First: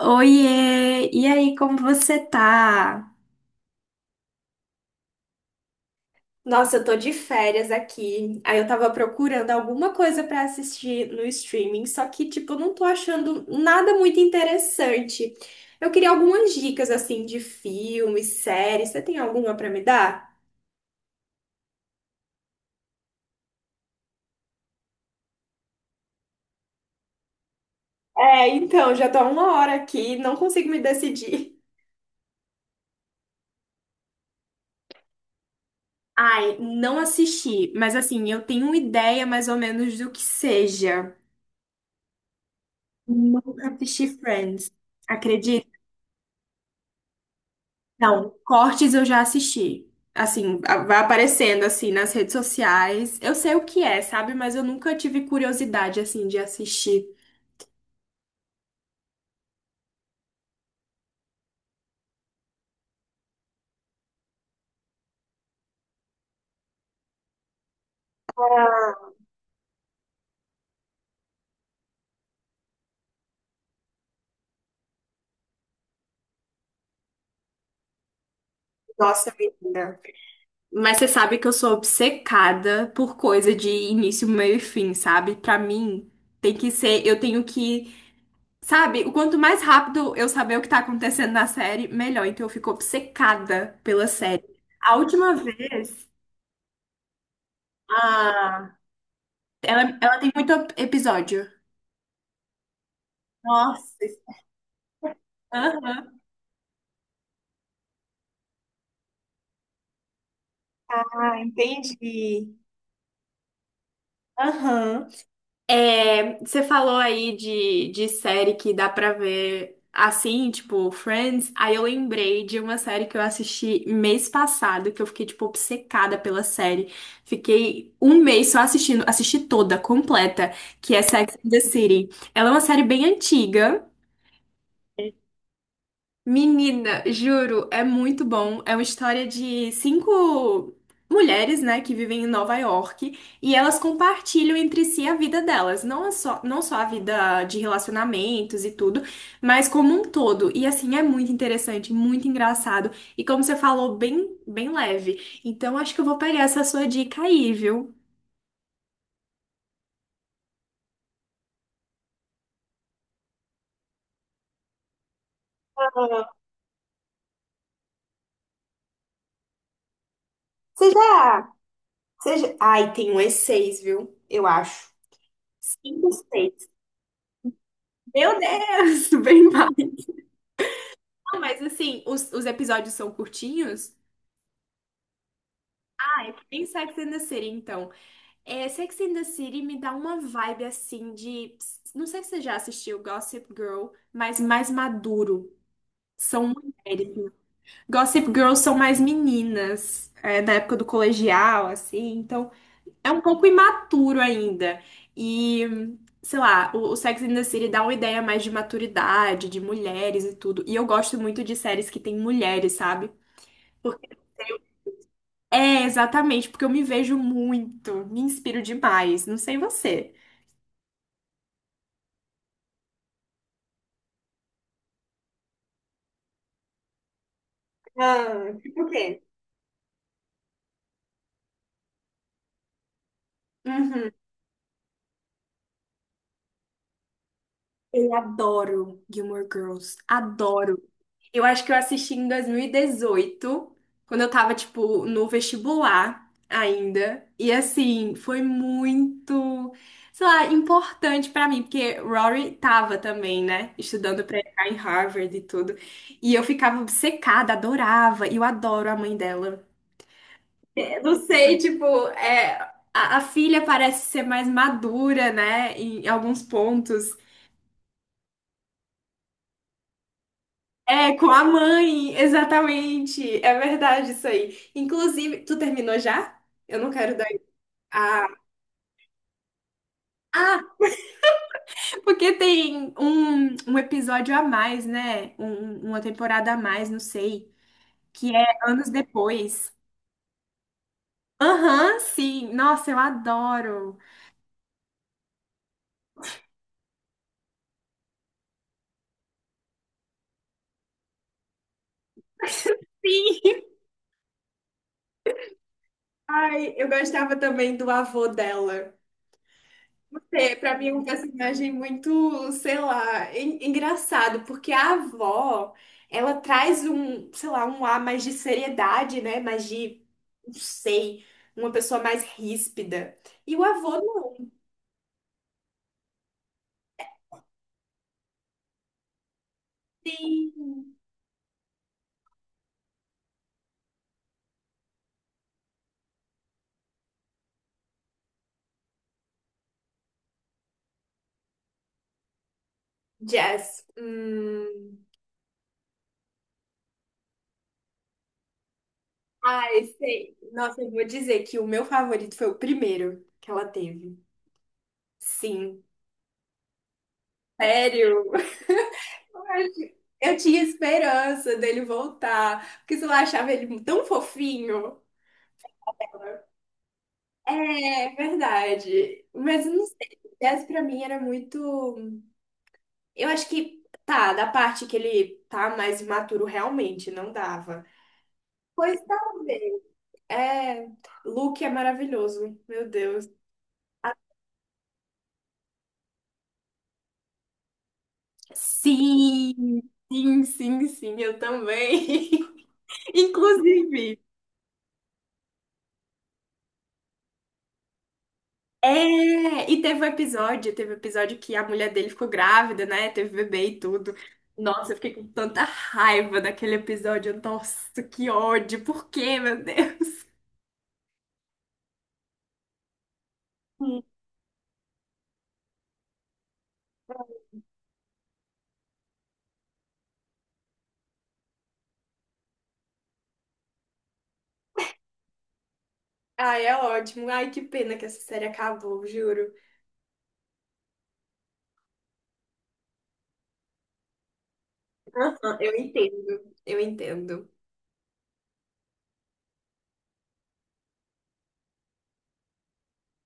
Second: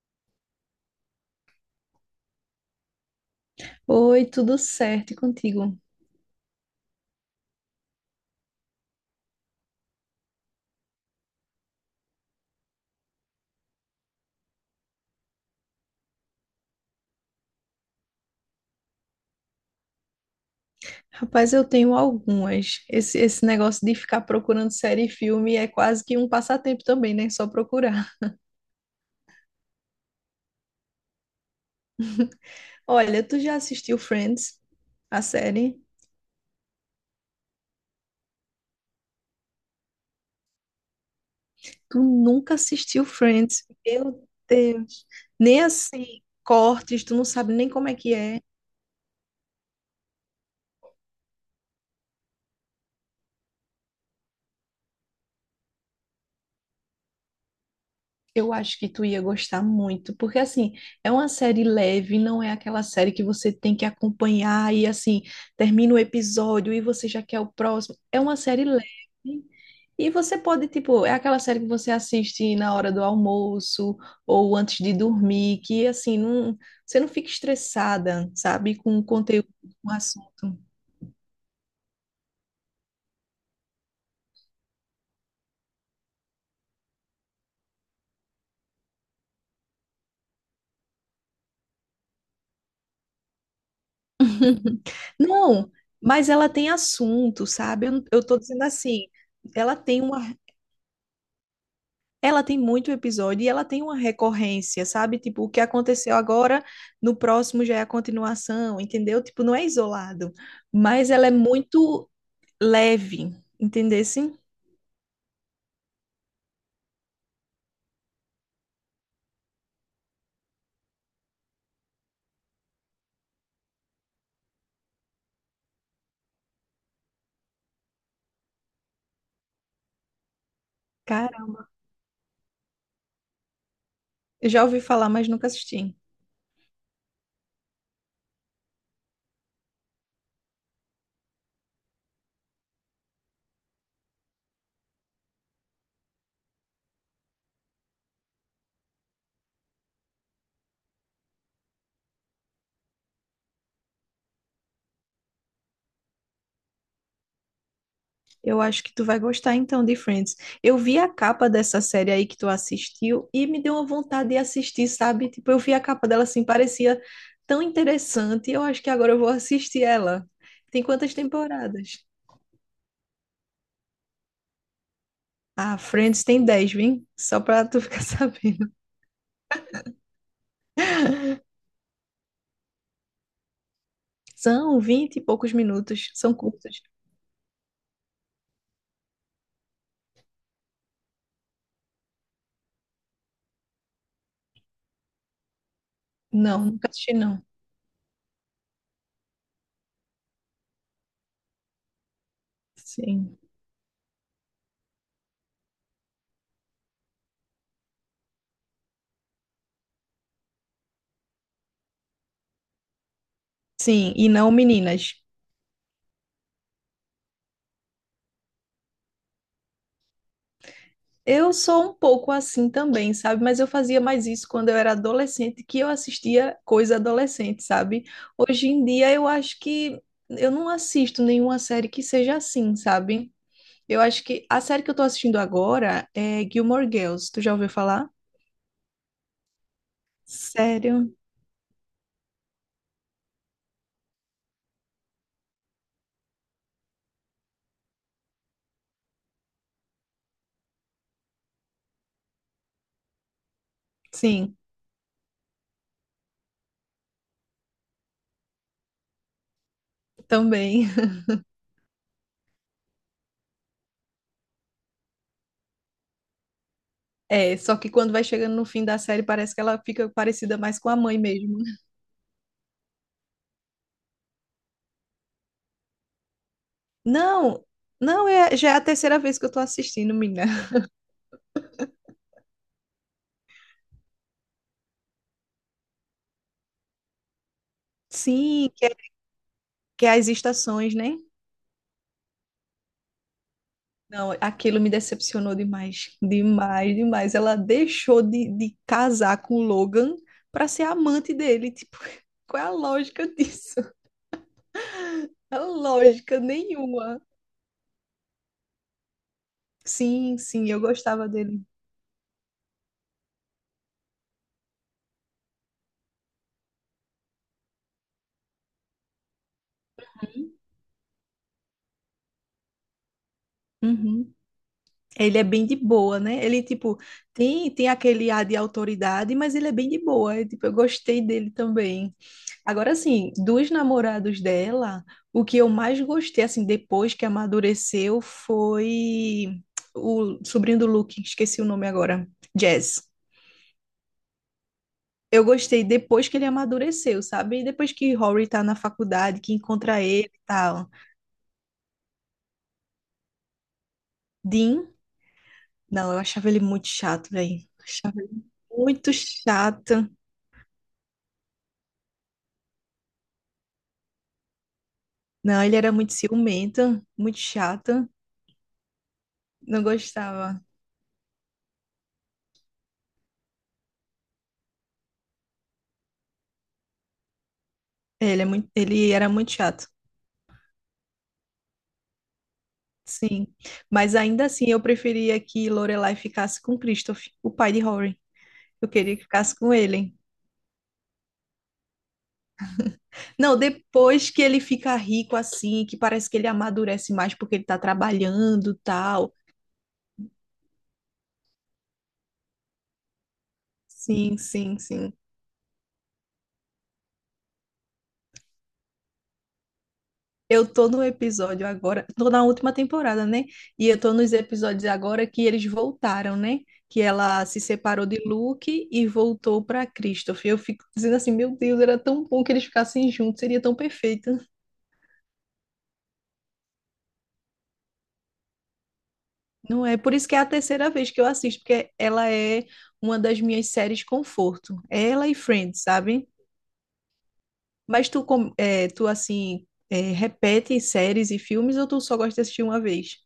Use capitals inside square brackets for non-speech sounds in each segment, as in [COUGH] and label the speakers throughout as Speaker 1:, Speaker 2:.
Speaker 1: Oiê! E aí, como você tá?
Speaker 2: Oi, tudo certo e contigo?
Speaker 1: Nossa, eu tô de férias aqui. Aí eu tava procurando alguma coisa pra assistir no streaming, só que, tipo, eu não tô achando nada muito interessante. Eu queria algumas dicas, assim, de filmes, séries. Você tem alguma pra me dar?
Speaker 2: Rapaz, eu tenho algumas. Esse negócio de ficar procurando série e filme é quase que um passatempo também, né? Só procurar.
Speaker 1: É, então, já tô há uma hora aqui, não consigo me decidir.
Speaker 2: [LAUGHS] Olha, tu já assistiu Friends, a série?
Speaker 1: Ai, não assisti, mas assim, eu tenho uma ideia mais ou menos do que seja.
Speaker 2: Tu nunca assistiu Friends?
Speaker 1: Nunca assisti
Speaker 2: Meu
Speaker 1: Friends.
Speaker 2: Deus. Nem assim, cortes, tu não sabe nem como é que
Speaker 1: Não,
Speaker 2: é.
Speaker 1: cortes eu já assisti. Assim, vai aparecendo assim nas redes sociais. Eu sei o que é, sabe? Mas eu nunca tive curiosidade assim de assistir.
Speaker 2: Eu acho que tu ia gostar muito, porque assim, é uma série leve, não é aquela série que você tem que acompanhar e assim, termina o episódio e você já quer o próximo. É uma série leve e você pode, tipo, é aquela série que você assiste na hora do almoço ou antes de dormir, que assim, não, você não fica estressada, sabe, com o
Speaker 1: Nossa,
Speaker 2: conteúdo, com o
Speaker 1: menina.
Speaker 2: assunto.
Speaker 1: Mas você sabe que eu sou obcecada por coisa de início, meio e fim, sabe? Pra mim, tem que ser, eu tenho que, sabe? O quanto mais rápido eu saber o que tá acontecendo na série, melhor. Então eu fico obcecada pela série.
Speaker 2: [LAUGHS]
Speaker 1: A última
Speaker 2: Não,
Speaker 1: vez,
Speaker 2: mas ela tem assunto, sabe? Eu tô dizendo
Speaker 1: ah,
Speaker 2: assim, ela
Speaker 1: ela,
Speaker 2: tem
Speaker 1: ela
Speaker 2: uma
Speaker 1: tem muito episódio.
Speaker 2: Ela tem muito episódio e ela tem uma
Speaker 1: Nossa.
Speaker 2: recorrência, sabe? Tipo, o que aconteceu
Speaker 1: Aham.
Speaker 2: agora, no próximo já é a continuação, entendeu? Tipo, não é isolado, mas ela é
Speaker 1: Ah,
Speaker 2: muito
Speaker 1: entendi.
Speaker 2: leve, entendesse?
Speaker 1: Aham. É, você falou aí de série que dá pra ver assim, tipo Friends. Aí eu lembrei de uma série que eu assisti mês passado, que eu fiquei, tipo, obcecada pela série. Fiquei um mês só assistindo, assisti toda, completa, que é Sex
Speaker 2: Cara,
Speaker 1: and the City. Ela é uma série bem antiga.
Speaker 2: eu já ouvi falar, mas nunca assisti.
Speaker 1: Menina, juro, é muito bom. É uma história de cinco mulheres, né, que vivem em Nova York e elas compartilham entre si a vida delas, não é só, não só a vida de relacionamentos e tudo, mas como um todo. E assim, é muito interessante, muito engraçado e como você falou, bem, bem leve. Então, acho que eu vou pegar essa sua dica aí, viu?
Speaker 2: Eu acho que tu vai gostar então de Friends. Eu vi a capa dessa série aí que tu assistiu e me deu uma vontade de assistir, sabe? Tipo, eu vi a capa dela
Speaker 1: Ah,
Speaker 2: assim, parecia tão interessante. Eu acho que agora eu vou assistir ela. Tem
Speaker 1: Você
Speaker 2: quantas
Speaker 1: já,
Speaker 2: temporadas?
Speaker 1: Ai, tem um e seis, viu? Eu acho.
Speaker 2: Ah,
Speaker 1: Cinco,
Speaker 2: Friends tem
Speaker 1: seis.
Speaker 2: 10, viu? Só pra tu ficar [LAUGHS]
Speaker 1: Meu
Speaker 2: sabendo.
Speaker 1: Deus, [LAUGHS] bem mal. Não, mas assim, os episódios são curtinhos?
Speaker 2: São 20 e poucos minutos,
Speaker 1: Ah, é.
Speaker 2: são
Speaker 1: Ai, em
Speaker 2: curtos.
Speaker 1: Sex and the City, então. É, Sex and the City me dá uma vibe assim de. Não sei se você já assistiu Gossip Girl, mas mais maduro. São
Speaker 2: Não, nunca assisti
Speaker 1: mulheres, né?
Speaker 2: não.
Speaker 1: Gossip Girls são mais meninas, é, da época do colegial, assim. Então, é um
Speaker 2: Sim.
Speaker 1: pouco imaturo ainda. E, sei lá, o Sex and the City dá uma ideia mais de maturidade, de mulheres e tudo. E eu gosto muito de séries que tem mulheres, sabe?
Speaker 2: Sim, e não meninas.
Speaker 1: É, exatamente, porque eu me vejo muito, me inspiro demais. Não sei você.
Speaker 2: Eu sou um pouco assim também, sabe? Mas eu fazia mais isso quando eu era adolescente, que eu assistia coisa adolescente, sabe?
Speaker 1: Ah,
Speaker 2: Hoje
Speaker 1: tipo
Speaker 2: em
Speaker 1: o
Speaker 2: dia
Speaker 1: quê?
Speaker 2: eu acho que eu não assisto nenhuma série que seja assim, sabe? Eu
Speaker 1: Uhum.
Speaker 2: acho que a série que eu tô assistindo agora é Gilmore Girls. Tu já ouviu falar?
Speaker 1: Eu adoro Gilmore Girls, adoro.
Speaker 2: Sério?
Speaker 1: Eu acho que eu assisti em 2018, quando eu tava, tipo, no vestibular ainda. E assim, foi muito, sei lá, importante pra mim, porque Rory tava também, né, estudando pra
Speaker 2: Sim,
Speaker 1: entrar em Harvard e tudo. E eu ficava obcecada, adorava, e eu adoro a mãe dela.
Speaker 2: também. [LAUGHS]
Speaker 1: Não sei, tipo, é, a filha parece ser mais madura, né, em alguns pontos.
Speaker 2: É, só que quando vai chegando no fim da série, parece que ela fica parecida mais com a
Speaker 1: É,
Speaker 2: mãe
Speaker 1: com a
Speaker 2: mesmo.
Speaker 1: mãe, exatamente. É verdade isso aí. Inclusive, tu terminou já? Eu não quero dar.
Speaker 2: Não,
Speaker 1: Ah,
Speaker 2: não, é, já é a terceira vez que eu tô assistindo, menina.
Speaker 1: ah, porque tem um episódio a mais, né? Uma temporada a mais, não sei. Que é
Speaker 2: Sim, que
Speaker 1: anos
Speaker 2: é,
Speaker 1: depois.
Speaker 2: que é as estações, né?
Speaker 1: Aham, sim. Nossa, eu adoro.
Speaker 2: Não, aquilo me decepcionou demais, demais, demais. Ela deixou de casar com o Logan para ser amante dele. Tipo, [LAUGHS]
Speaker 1: [LAUGHS]
Speaker 2: qual é a lógica
Speaker 1: Sim.
Speaker 2: disso? A lógica
Speaker 1: Ai, eu
Speaker 2: nenhuma.
Speaker 1: gostava também do avô dela.
Speaker 2: Sim,
Speaker 1: É,
Speaker 2: sim,
Speaker 1: pra
Speaker 2: eu
Speaker 1: mim é um
Speaker 2: gostava dele.
Speaker 1: personagem muito, sei lá, engraçado, porque a avó, ela traz um, sei lá, um ar mais de seriedade, né? Mais de, não sei, uma pessoa mais ríspida. E o avô
Speaker 2: Uhum.
Speaker 1: não
Speaker 2: Ele é bem de boa, né? Ele, tipo, tem aquele ar de autoridade, mas ele é bem de boa. É, tipo, eu
Speaker 1: tem
Speaker 2: gostei dele também. Agora, assim, dos namorados dela, o que eu mais gostei, assim, depois que amadureceu, foi o sobrinho do Luke, esqueci o nome agora, Jazz.
Speaker 1: jazz.
Speaker 2: Eu gostei depois que ele amadureceu, sabe? E depois que Rory tá na faculdade, que
Speaker 1: Ah,
Speaker 2: encontra ele
Speaker 1: sei.
Speaker 2: e
Speaker 1: Nossa,
Speaker 2: tal.
Speaker 1: eu vou dizer que o meu favorito foi o primeiro que ela teve.
Speaker 2: Dean,
Speaker 1: Sim.
Speaker 2: não, eu achava ele muito chato, velho. Achava
Speaker 1: Sério?
Speaker 2: ele muito
Speaker 1: [LAUGHS]
Speaker 2: chato.
Speaker 1: Eu tinha esperança dele voltar, porque sei lá, achava ele tão fofinho.
Speaker 2: Não, ele era muito ciumento, muito chato.
Speaker 1: É verdade. Mas eu
Speaker 2: Não
Speaker 1: não sei, o
Speaker 2: gostava.
Speaker 1: Tess pra mim era muito. Eu acho que tá, da parte que ele tá mais imaturo realmente, não dava.
Speaker 2: É, ele é muito,
Speaker 1: Pois
Speaker 2: ele era muito
Speaker 1: talvez.
Speaker 2: chato.
Speaker 1: É, Luke é maravilhoso, meu Deus.
Speaker 2: Sim, mas ainda assim eu preferia que Lorelai ficasse com Christoph, o pai de Rory. Eu queria que ficasse com
Speaker 1: Sim,
Speaker 2: ele.
Speaker 1: sim, sim, sim, eu também. [LAUGHS]
Speaker 2: Não,
Speaker 1: Inclusive.
Speaker 2: depois que ele fica rico assim, que parece que ele amadurece mais porque ele tá trabalhando, tal.
Speaker 1: É, e teve um episódio, que a mulher dele ficou grávida, né? Teve bebê e tudo.
Speaker 2: Sim, sim,
Speaker 1: Nossa, eu fiquei
Speaker 2: sim.
Speaker 1: com tanta raiva daquele episódio. Nossa, que ódio. Por quê, meu Deus?
Speaker 2: Eu tô no episódio agora, tô na última temporada, né? E eu
Speaker 1: Hum.
Speaker 2: tô nos episódios agora que eles voltaram, né? Que ela se separou de Luke e voltou pra Christoph. Eu fico dizendo assim, meu Deus, era tão bom que eles ficassem juntos, seria tão perfeito.
Speaker 1: Ai, é ótimo. Ai, que pena que essa série acabou, juro.
Speaker 2: Não é por isso que é a terceira vez que eu assisto, porque ela é uma das minhas séries conforto. É ela e
Speaker 1: Eu
Speaker 2: Friends, sabe?
Speaker 1: entendo, eu entendo.
Speaker 2: Mas tu, tu assim, é, repete séries e filmes ou tu só gosta de assistir uma vez?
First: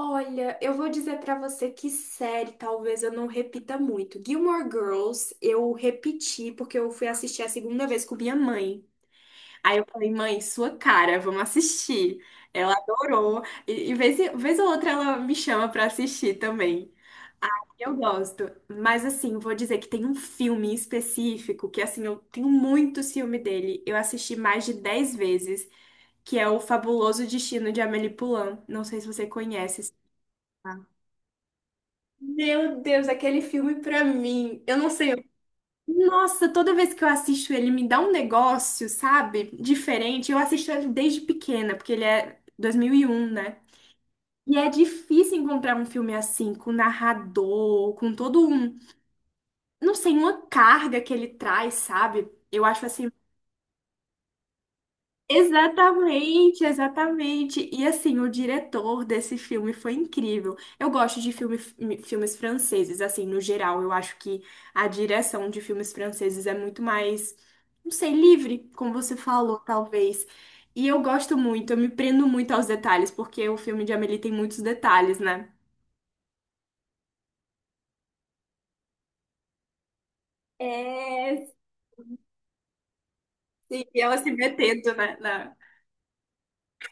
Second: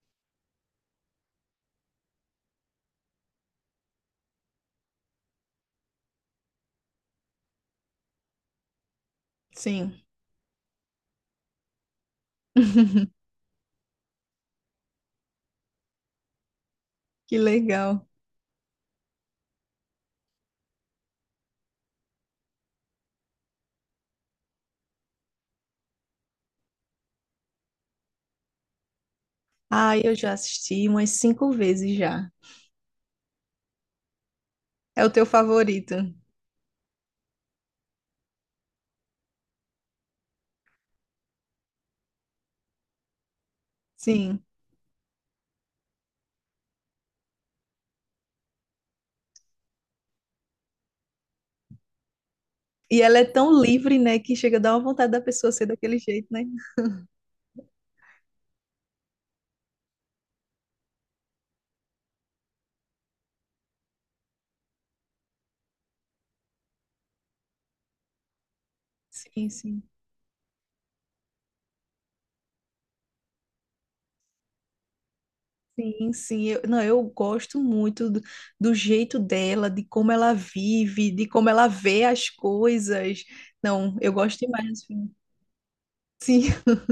Speaker 1: Olha, eu vou dizer pra você que série talvez eu não repita muito. Gilmore Girls eu repeti porque eu fui assistir a segunda vez com minha mãe. Aí eu
Speaker 2: Sim,
Speaker 1: falei, mãe, sua cara, vamos assistir. Ela adorou. Vez ou outra ela me chama pra assistir também.
Speaker 2: que
Speaker 1: Aí eu
Speaker 2: legal.
Speaker 1: gosto. Mas assim, vou dizer que tem um filme em específico que assim, eu tenho muito ciúme dele. Eu assisti mais de 10 vezes, que é O Fabuloso Destino de Amélie Poulain. Não sei se você conhece esse.
Speaker 2: Ah, eu já assisti umas cinco vezes já.
Speaker 1: Meu Deus, aquele filme pra mim. Eu não
Speaker 2: É o
Speaker 1: sei.
Speaker 2: teu favorito?
Speaker 1: Nossa, toda vez que eu assisto ele, me dá um negócio, sabe? Diferente. Eu assisto ele desde pequena, porque ele é 2001, né?
Speaker 2: Sim.
Speaker 1: E é difícil encontrar um filme assim, com narrador, com todo um, não sei, uma carga que ele traz, sabe? Eu acho
Speaker 2: E
Speaker 1: assim.
Speaker 2: ela é tão livre, né, que chega a dar uma vontade da pessoa ser daquele jeito, né?
Speaker 1: Exatamente, exatamente. E assim, o diretor desse filme foi incrível. Eu gosto de filme, filmes franceses, assim, no geral. Eu acho que a direção de filmes franceses é muito mais, não sei, livre, como você
Speaker 2: Sim,
Speaker 1: falou,
Speaker 2: sim.
Speaker 1: talvez. E eu gosto muito, eu me prendo muito aos detalhes, porque o filme de Amélie tem muitos detalhes, né?
Speaker 2: Sim, sim, eu, não, eu gosto muito do jeito dela, de como ela vive, de
Speaker 1: É,
Speaker 2: como ela vê as coisas.
Speaker 1: sim,
Speaker 2: Não, eu
Speaker 1: ela se
Speaker 2: gosto demais desse
Speaker 1: metendo,
Speaker 2: filme.
Speaker 1: né?
Speaker 2: Sim, [LAUGHS]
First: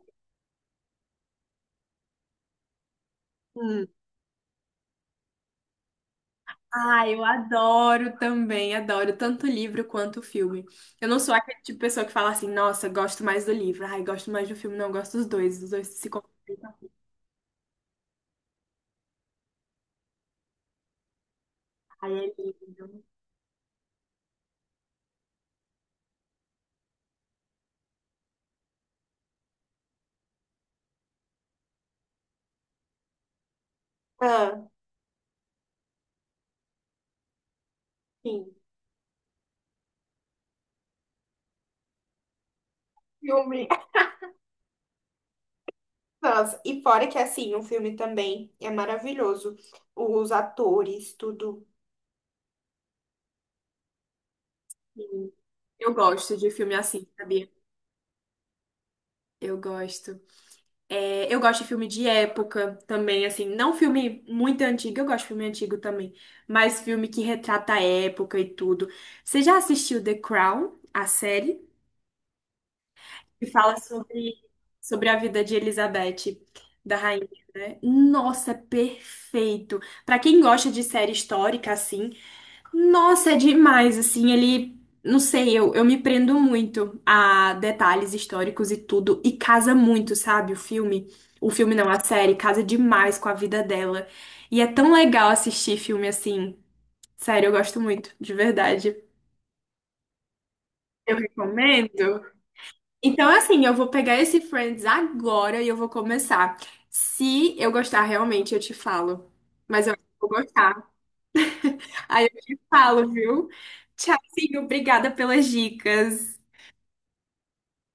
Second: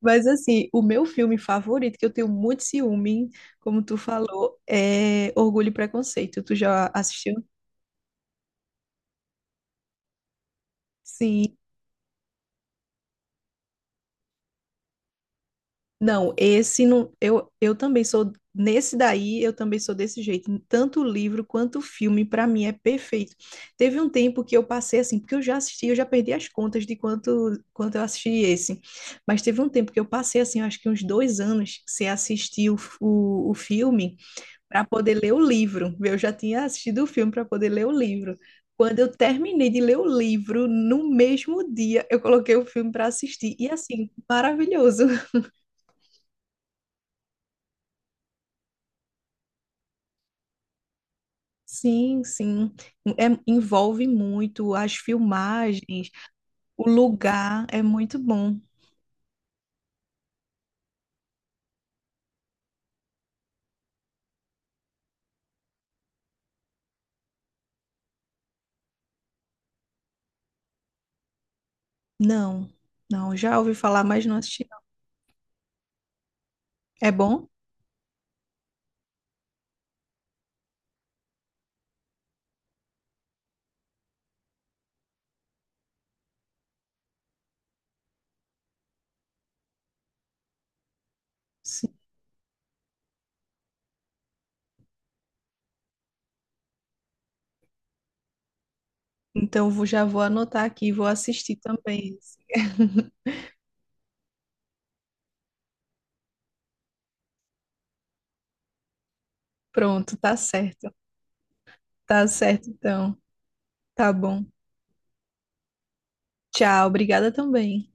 Speaker 2: mas assim, o meu filme favorito, que eu tenho muito ciúme, como tu falou, é Orgulho e Preconceito. Tu já
Speaker 1: Ah, eu
Speaker 2: assistiu?
Speaker 1: adoro também, adoro tanto o livro quanto o filme. Eu não sou
Speaker 2: Sim,
Speaker 1: aquele tipo de pessoa que fala assim, nossa, gosto mais do livro, ai, gosto mais do filme, não, gosto dos dois, os dois se
Speaker 2: não,
Speaker 1: completam,
Speaker 2: esse não. Eu também sou. Nesse daí, eu também sou desse jeito. Tanto o livro quanto o
Speaker 1: ai,
Speaker 2: filme,
Speaker 1: é
Speaker 2: para mim, é
Speaker 1: lindo.
Speaker 2: perfeito. Teve um tempo que eu passei assim, porque eu já assisti, eu já perdi as contas de quanto eu assisti esse. Mas teve um tempo que eu passei assim, eu acho que uns 2 anos, sem assistir o filme,
Speaker 1: Ah,
Speaker 2: para poder ler o livro. Eu já tinha assistido o filme para poder ler o livro.
Speaker 1: sim.
Speaker 2: Quando eu terminei de ler o livro, no mesmo dia, eu coloquei o filme para assistir.
Speaker 1: Filme.
Speaker 2: E assim, maravilhoso.
Speaker 1: Nossa, e fora que assim, o filme também é maravilhoso. Os atores, tudo.
Speaker 2: Sim, sim. Envolve muito as
Speaker 1: Sim. Eu
Speaker 2: filmagens,
Speaker 1: gosto de filme
Speaker 2: o
Speaker 1: assim, sabia?
Speaker 2: lugar é muito bom.
Speaker 1: Eu gosto. É, eu gosto de filme de época também, assim, não filme muito antigo, eu gosto de filme antigo também, mas filme que retrata a época e tudo. Você já assistiu The Crown, a série,
Speaker 2: Não, não,
Speaker 1: que
Speaker 2: já ouvi
Speaker 1: fala
Speaker 2: falar, mas
Speaker 1: sobre,
Speaker 2: não assisti. Não.
Speaker 1: sobre a vida de Elizabeth, da
Speaker 2: É
Speaker 1: rainha,
Speaker 2: bom?
Speaker 1: né? Nossa, é perfeito! Pra quem gosta de série histórica, assim, nossa, é demais, assim, ele, não sei, eu me prendo muito a detalhes históricos e tudo, e casa muito, sabe, o filme não,
Speaker 2: Sim.
Speaker 1: a série, casa demais com a vida dela, e é tão legal assistir filme assim, sério, eu gosto muito, de verdade,
Speaker 2: Então já vou anotar aqui, vou
Speaker 1: eu
Speaker 2: assistir também.
Speaker 1: recomendo.
Speaker 2: [LAUGHS]
Speaker 1: Então, assim, eu vou pegar esse Friends agora e eu vou começar, se eu gostar realmente, eu te falo, mas eu acho que
Speaker 2: Pronto,
Speaker 1: eu vou
Speaker 2: tá
Speaker 1: gostar,
Speaker 2: certo.
Speaker 1: aí
Speaker 2: Tá
Speaker 1: eu te
Speaker 2: certo,
Speaker 1: falo,
Speaker 2: então.
Speaker 1: viu?
Speaker 2: Tá bom.
Speaker 1: Tchauzinho, obrigada pelas dicas.
Speaker 2: Tchau, obrigada também.